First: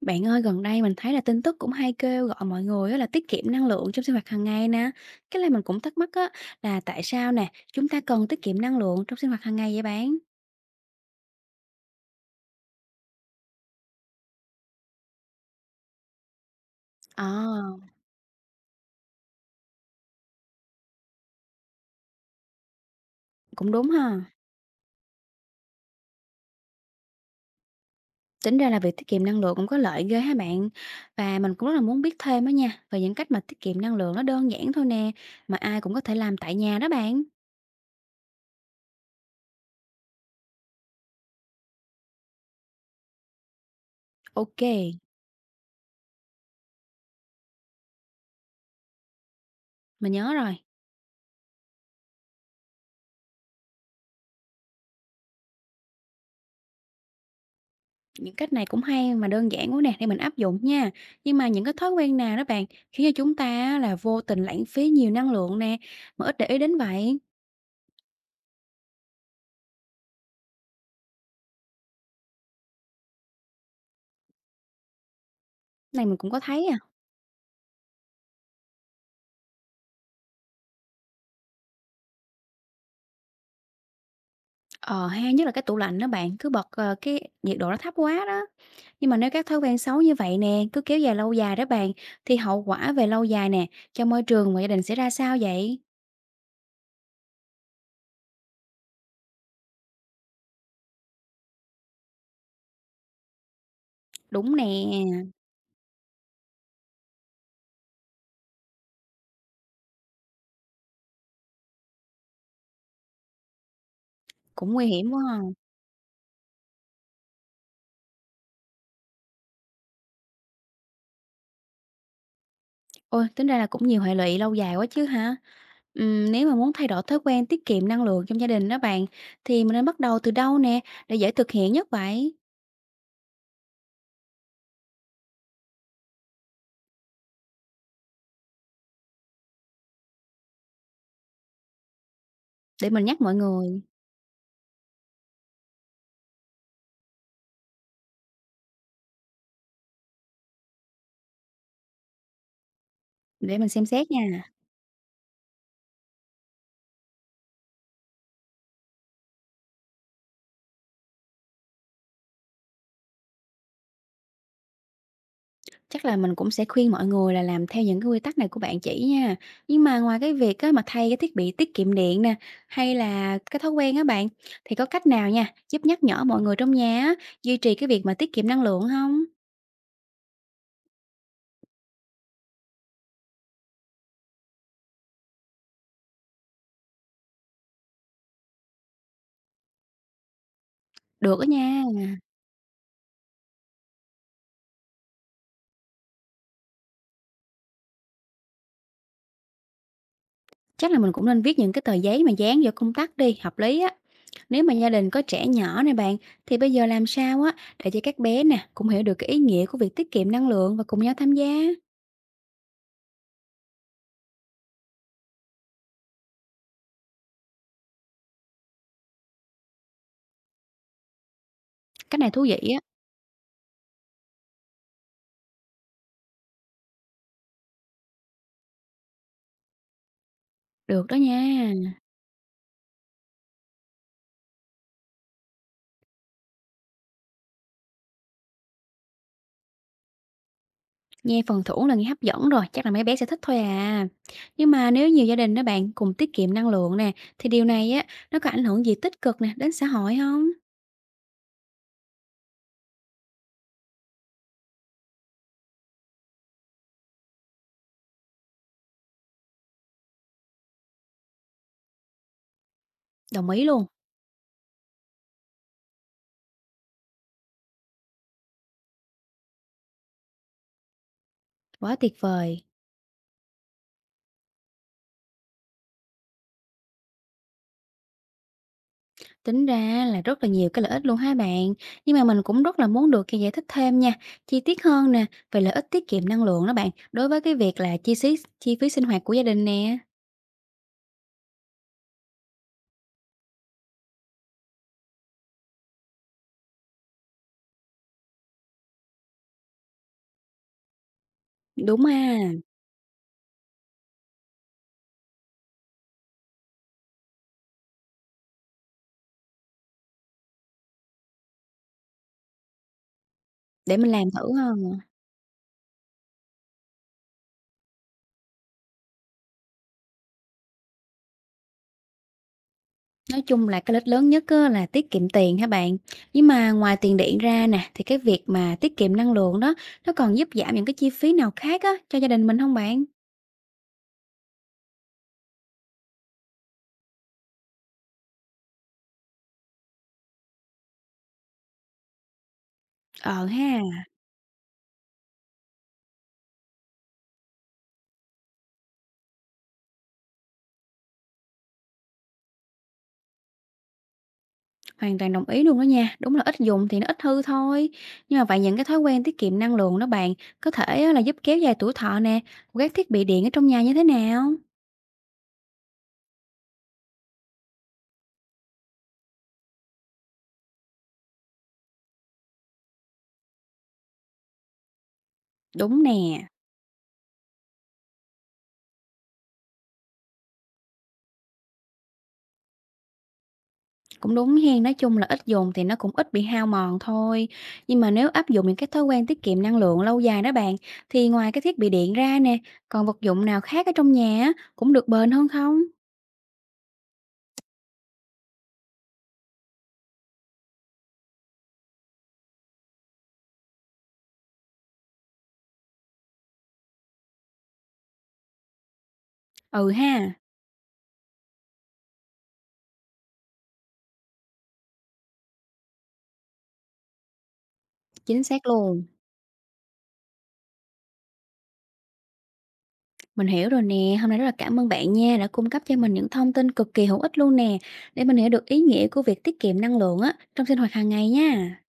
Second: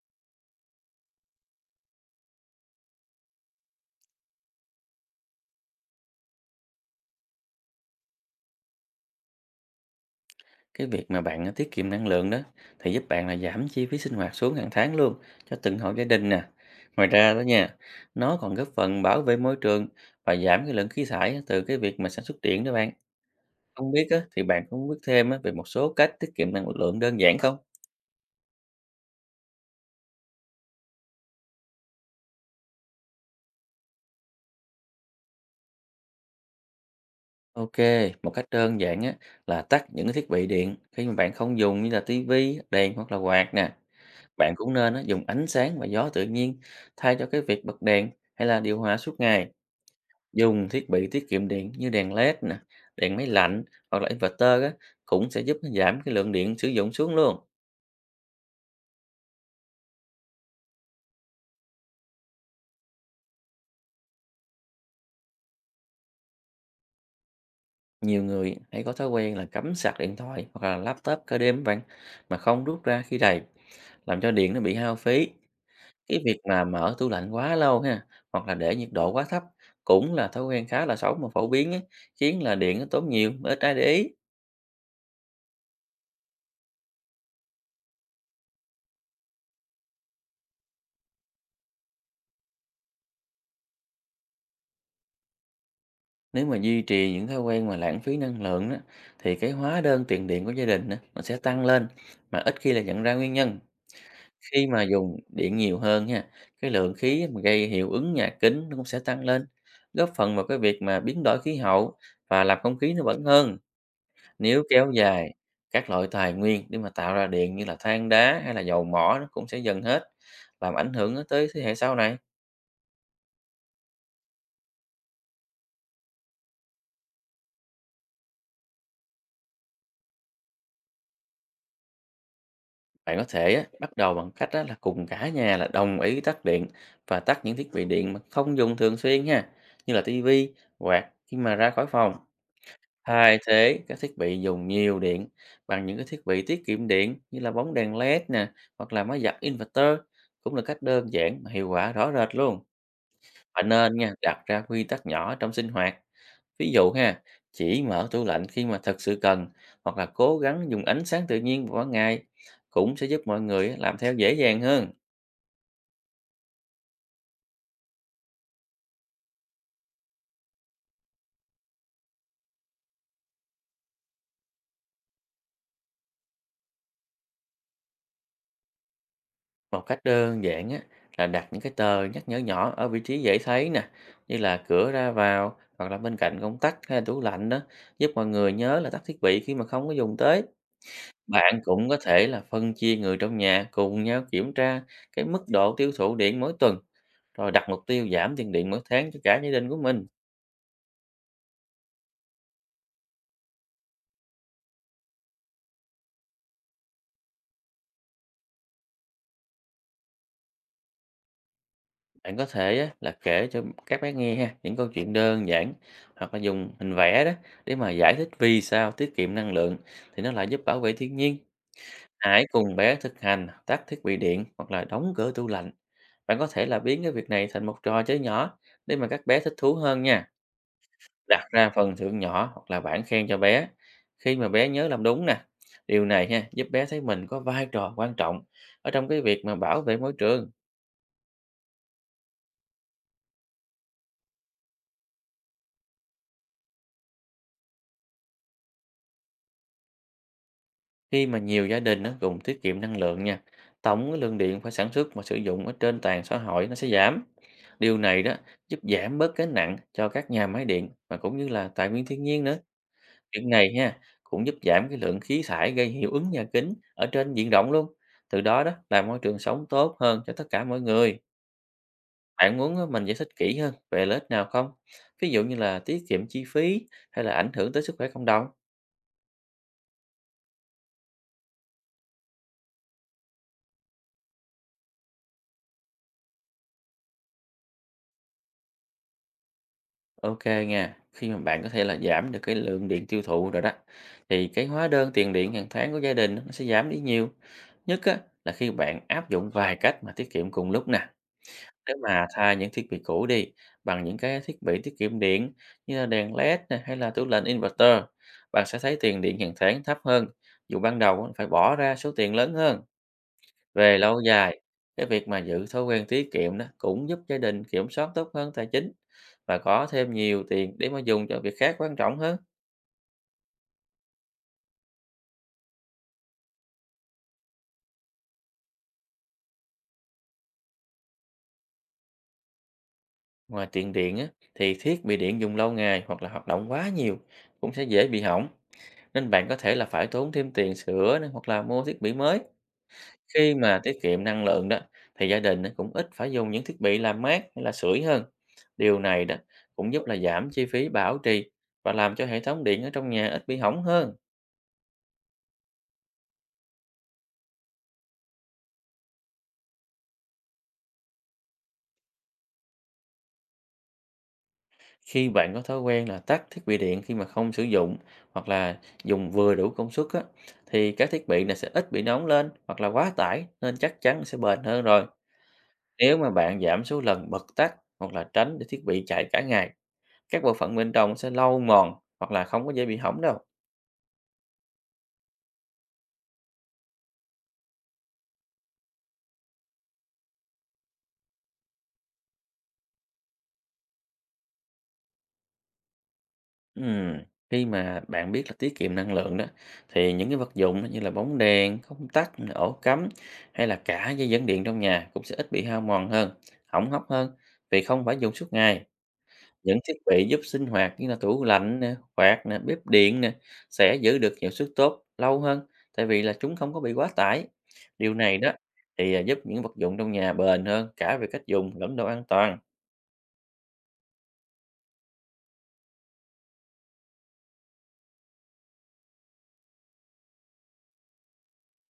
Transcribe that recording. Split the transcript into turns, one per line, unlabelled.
Bạn ơi, gần đây mình thấy là tin tức cũng hay kêu gọi mọi người á là tiết kiệm năng lượng trong sinh hoạt hàng ngày nè. Cái này mình cũng thắc mắc á là tại sao nè, chúng ta cần tiết kiệm năng lượng trong sinh hoạt hàng ngày vậy bạn?
Cái việc mà bạn à, tiết kiệm năng lượng đó thì giúp bạn là giảm chi phí sinh hoạt xuống hàng tháng luôn cho từng hộ gia đình nè. Ngoài
Ờ,
ra đó nha, nó còn góp phần bảo vệ môi trường và giảm cái lượng khí thải từ cái việc mà sản xuất điện đó bạn.
cũng
Không
đúng
biết
ha.
á, thì bạn cũng biết thêm á, về một số cách tiết kiệm năng lượng đơn giản không?
Tính ra là việc tiết kiệm năng lượng cũng có lợi ghê ha bạn. Và mình cũng rất là muốn biết thêm á nha, về những cách mà tiết kiệm năng lượng nó đơn giản thôi nè, mà ai cũng có thể làm tại nhà đó bạn.
Ok, một cách đơn giản á, là tắt những cái thiết bị điện khi mà bạn không dùng như là tivi, đèn hoặc là quạt nè. Bạn
Ok,
cũng nên á, dùng ánh sáng và gió tự nhiên thay cho cái việc bật đèn hay là điều hòa suốt ngày.
mình nhớ rồi.
Dùng thiết bị tiết kiệm điện như đèn LED nè, đèn máy lạnh hoặc là inverter á, cũng sẽ giúp giảm cái lượng điện sử dụng xuống luôn.
Những cách này cũng hay mà đơn giản quá nè để mình áp dụng nha. Nhưng mà những cái thói quen nào đó bạn khiến cho chúng ta á là vô tình lãng phí nhiều năng lượng nè mà ít để ý đến vậy.
Nhiều người hãy có thói quen là cắm sạc điện thoại hoặc là laptop cả đêm các bạn mà không rút ra khi đầy, làm cho điện nó bị hao phí.
Này mình
Cái
cũng
việc
có
mà
thấy à.
mở tủ lạnh quá lâu ha, hoặc là để nhiệt độ quá thấp cũng là thói quen khá là xấu mà phổ biến á, khiến là điện nó tốn nhiều mà ít ai để ý.
Ờ ha, nhất là cái tủ lạnh đó bạn cứ bật cái nhiệt độ nó thấp quá đó. Nhưng mà nếu các thói quen xấu như vậy nè cứ kéo dài lâu dài đó bạn thì hậu quả về lâu dài nè cho môi trường và gia đình sẽ ra sao vậy?
Nếu mà duy trì những thói quen mà lãng phí năng lượng đó, thì cái hóa đơn tiền điện của gia đình á, nó sẽ tăng lên mà ít khi là nhận ra nguyên nhân.
Đúng
Khi
nè,
mà dùng điện nhiều hơn ha, cái lượng khí mà gây hiệu ứng nhà kính nó cũng sẽ tăng lên, góp phần vào cái việc mà biến đổi khí hậu và làm không khí nó bẩn hơn. Nếu
cũng nguy
kéo
hiểm quá.
dài, các loại tài nguyên để mà tạo ra điện như là than đá hay là dầu mỏ nó cũng sẽ dần hết, làm ảnh hưởng tới thế hệ sau này.
Ôi, tính ra là cũng nhiều hệ lụy lâu dài quá chứ hả? Nếu mà muốn thay đổi thói quen tiết kiệm năng lượng trong gia đình đó bạn, thì mình nên bắt đầu từ đâu nè, để dễ thực hiện nhất vậy?
Bạn có thể á, bắt đầu bằng cách á, là cùng cả nhà là đồng ý tắt điện và tắt những thiết bị điện mà không dùng thường xuyên nha, như là tivi, quạt khi mà ra khỏi phòng.
Để mình nhắc mọi
Thay thế
người.
các thiết bị dùng nhiều điện bằng những cái thiết bị tiết kiệm điện như là bóng đèn LED nè, hoặc là máy giặt inverter cũng là cách đơn giản mà hiệu quả rõ rệt luôn.
Để
Bạn
mình xem
nên
xét
nha đặt
nha.
ra quy tắc nhỏ trong sinh hoạt. Ví dụ ha, chỉ mở tủ lạnh khi mà thật sự cần hoặc là cố gắng dùng ánh sáng tự nhiên vào ban ngày cũng sẽ giúp mọi người á, làm theo dễ dàng hơn.
Chắc là mình cũng sẽ khuyên mọi người là làm theo những cái quy tắc này của bạn chỉ nha. Nhưng mà ngoài cái việc á, mà thay cái thiết bị tiết kiệm điện nè, hay là cái thói quen á bạn, thì có cách nào nha, giúp nhắc nhở mọi người trong nhà á, duy trì cái việc mà tiết kiệm năng lượng không?
Một cách đơn giản á, là đặt những cái tờ nhắc nhở nhỏ ở vị trí dễ thấy nè, như là cửa ra vào hoặc là bên cạnh công tắc hay là tủ lạnh đó, giúp mọi người nhớ là tắt thiết bị khi mà không có dùng tới.
Được đó
Bạn
nha.
cũng có thể là phân chia người trong nhà cùng nhau kiểm tra cái mức độ tiêu thụ điện mỗi tuần, rồi đặt mục tiêu giảm tiền điện mỗi tháng cho cả gia đình của mình.
Chắc là mình cũng nên viết những cái tờ giấy mà dán vào công tắc đi, hợp lý á. Nếu mà gia đình có trẻ nhỏ này bạn, thì bây giờ làm sao á để cho các bé nè cũng hiểu được cái ý nghĩa của việc tiết kiệm năng lượng và cùng nhau tham gia.
Bạn có thể á, là kể cho các bé nghe ha, những câu chuyện đơn giản hoặc là dùng hình vẽ đó để mà giải thích vì sao tiết kiệm năng lượng thì nó lại giúp bảo vệ thiên nhiên.
Cách này thú
Hãy
vị
cùng
á,
bé thực hành tắt thiết bị điện hoặc là đóng cửa tủ lạnh. Bạn có thể là biến cái việc này thành một trò chơi nhỏ để mà các bé thích thú hơn nha.
được đó
Đặt ra
nha.
phần thưởng nhỏ hoặc là bảng khen cho bé khi mà bé nhớ làm đúng nè. Điều này ha giúp bé thấy mình có vai trò quan trọng ở trong cái việc mà bảo vệ môi trường.
Nghe phần thưởng là nghe hấp dẫn rồi, chắc là mấy bé sẽ thích thôi à. Nhưng mà nếu nhiều gia đình đó bạn cùng tiết kiệm năng lượng nè, thì điều này á nó có ảnh hưởng gì tích cực nè đến xã hội không?
Khi mà nhiều gia đình nó cùng tiết kiệm năng lượng nha, tổng cái lượng điện phải sản xuất và sử dụng ở trên toàn xã hội nó sẽ giảm. Điều này đó giúp giảm bớt gánh nặng cho các nhà máy điện và cũng như là tài nguyên thiên nhiên nữa. Việc
Đồng ý
này
luôn,
ha cũng giúp giảm cái lượng khí thải gây hiệu ứng nhà kính ở trên diện rộng luôn. Từ đó đó là môi trường sống tốt hơn cho tất cả mọi người.
quá tuyệt
Bạn
vời.
muốn á, mình giải thích kỹ hơn về lợi ích nào không? Ví dụ như là tiết kiệm chi phí hay là ảnh hưởng tới sức khỏe cộng đồng.
Tính ra là rất là nhiều cái lợi ích luôn hai bạn. Nhưng mà mình cũng rất là muốn được cái giải thích thêm nha, chi tiết hơn nè, về lợi ích tiết kiệm năng lượng đó bạn, đối với cái việc là chi phí sinh hoạt của gia đình nè.
Ok nha, khi mà bạn có thể là giảm được cái lượng điện tiêu thụ rồi đó, thì cái hóa đơn tiền điện hàng tháng của gia đình nó sẽ giảm đi nhiều. Nhất á, là khi bạn áp dụng vài cách mà tiết kiệm cùng lúc nè, để
Đúng ha,
mà thay những thiết bị cũ đi bằng những cái thiết bị tiết kiệm điện như là đèn LED nè, hay là tủ lạnh inverter, bạn sẽ thấy tiền điện hàng tháng thấp hơn, dù ban đầu á, phải bỏ ra số tiền lớn hơn.
để
Về
mình
lâu
làm thử
dài,
ha.
cái việc mà giữ thói quen tiết kiệm đó cũng giúp gia đình kiểm soát tốt hơn tài chính và có thêm nhiều tiền để mà dùng cho việc khác quan trọng hơn.
Nói chung là cái lợi ích lớn nhất á, là tiết kiệm tiền ha bạn. Nhưng mà ngoài tiền điện ra nè, thì cái việc mà tiết kiệm năng lượng đó, nó còn giúp giảm những cái chi phí nào khác á, cho gia đình mình không bạn?
Ngoài tiền điện á, thì thiết bị điện dùng lâu ngày hoặc là hoạt động quá nhiều cũng sẽ dễ bị hỏng. Nên bạn có thể là phải tốn thêm tiền sửa này, hoặc là mua thiết bị mới.
Ờ
Khi mà
ha.
tiết kiệm năng lượng đó thì gia đình á, cũng ít phải dùng những thiết bị làm mát hay là sưởi hơn. Điều này đó cũng giúp là giảm chi phí bảo trì và làm cho hệ thống điện ở trong nhà ít bị hỏng hơn.
Hoàn toàn đồng ý luôn đó nha, đúng là ít dùng thì nó ít hư thôi. Nhưng mà vậy những cái thói quen tiết kiệm năng lượng đó bạn, có thể á là giúp kéo dài tuổi thọ nè, của các thiết bị điện ở trong nhà như thế nào?
Khi bạn có thói quen là tắt thiết bị điện khi mà không sử dụng hoặc là dùng vừa đủ công suất á, thì các thiết bị này sẽ ít bị nóng lên hoặc là quá tải nên chắc chắn sẽ bền hơn rồi.
Đúng
Nếu mà
nè,
bạn giảm số lần bật tắt hoặc là tránh để thiết bị chạy cả ngày, các bộ phận bên trong sẽ lâu mòn hoặc là không có dễ bị hỏng đâu.
cũng đúng hen, nói chung là ít dùng thì nó cũng ít bị hao mòn thôi. Nhưng mà nếu áp dụng những cái thói quen tiết kiệm năng lượng lâu dài đó bạn, thì ngoài cái thiết bị điện ra nè, còn vật dụng nào khác ở trong nhà á, cũng được bền hơn không?
Ừm, Khi mà bạn biết là tiết kiệm năng lượng đó, thì những cái vật dụng như là bóng đèn, công tắc, ổ cắm hay là cả dây dẫn điện trong nhà cũng sẽ ít bị hao mòn hơn, hỏng hóc hơn vì không phải dùng suốt ngày. Những
Ừ
thiết bị
ha,
giúp sinh hoạt như là tủ lạnh nè, quạt nè, bếp điện nè sẽ giữ được hiệu suất tốt lâu hơn tại vì là chúng không có bị quá tải. Điều này
chính
đó
xác luôn.
thì à, giúp những vật dụng trong nhà bền hơn cả về cách dùng lẫn độ an toàn.
Mình hiểu rồi nè, hôm nay rất là cảm ơn bạn nha đã cung cấp cho mình những thông tin cực kỳ hữu ích luôn nè để mình hiểu được ý nghĩa của việc tiết kiệm năng lượng á trong sinh hoạt hàng ngày nha.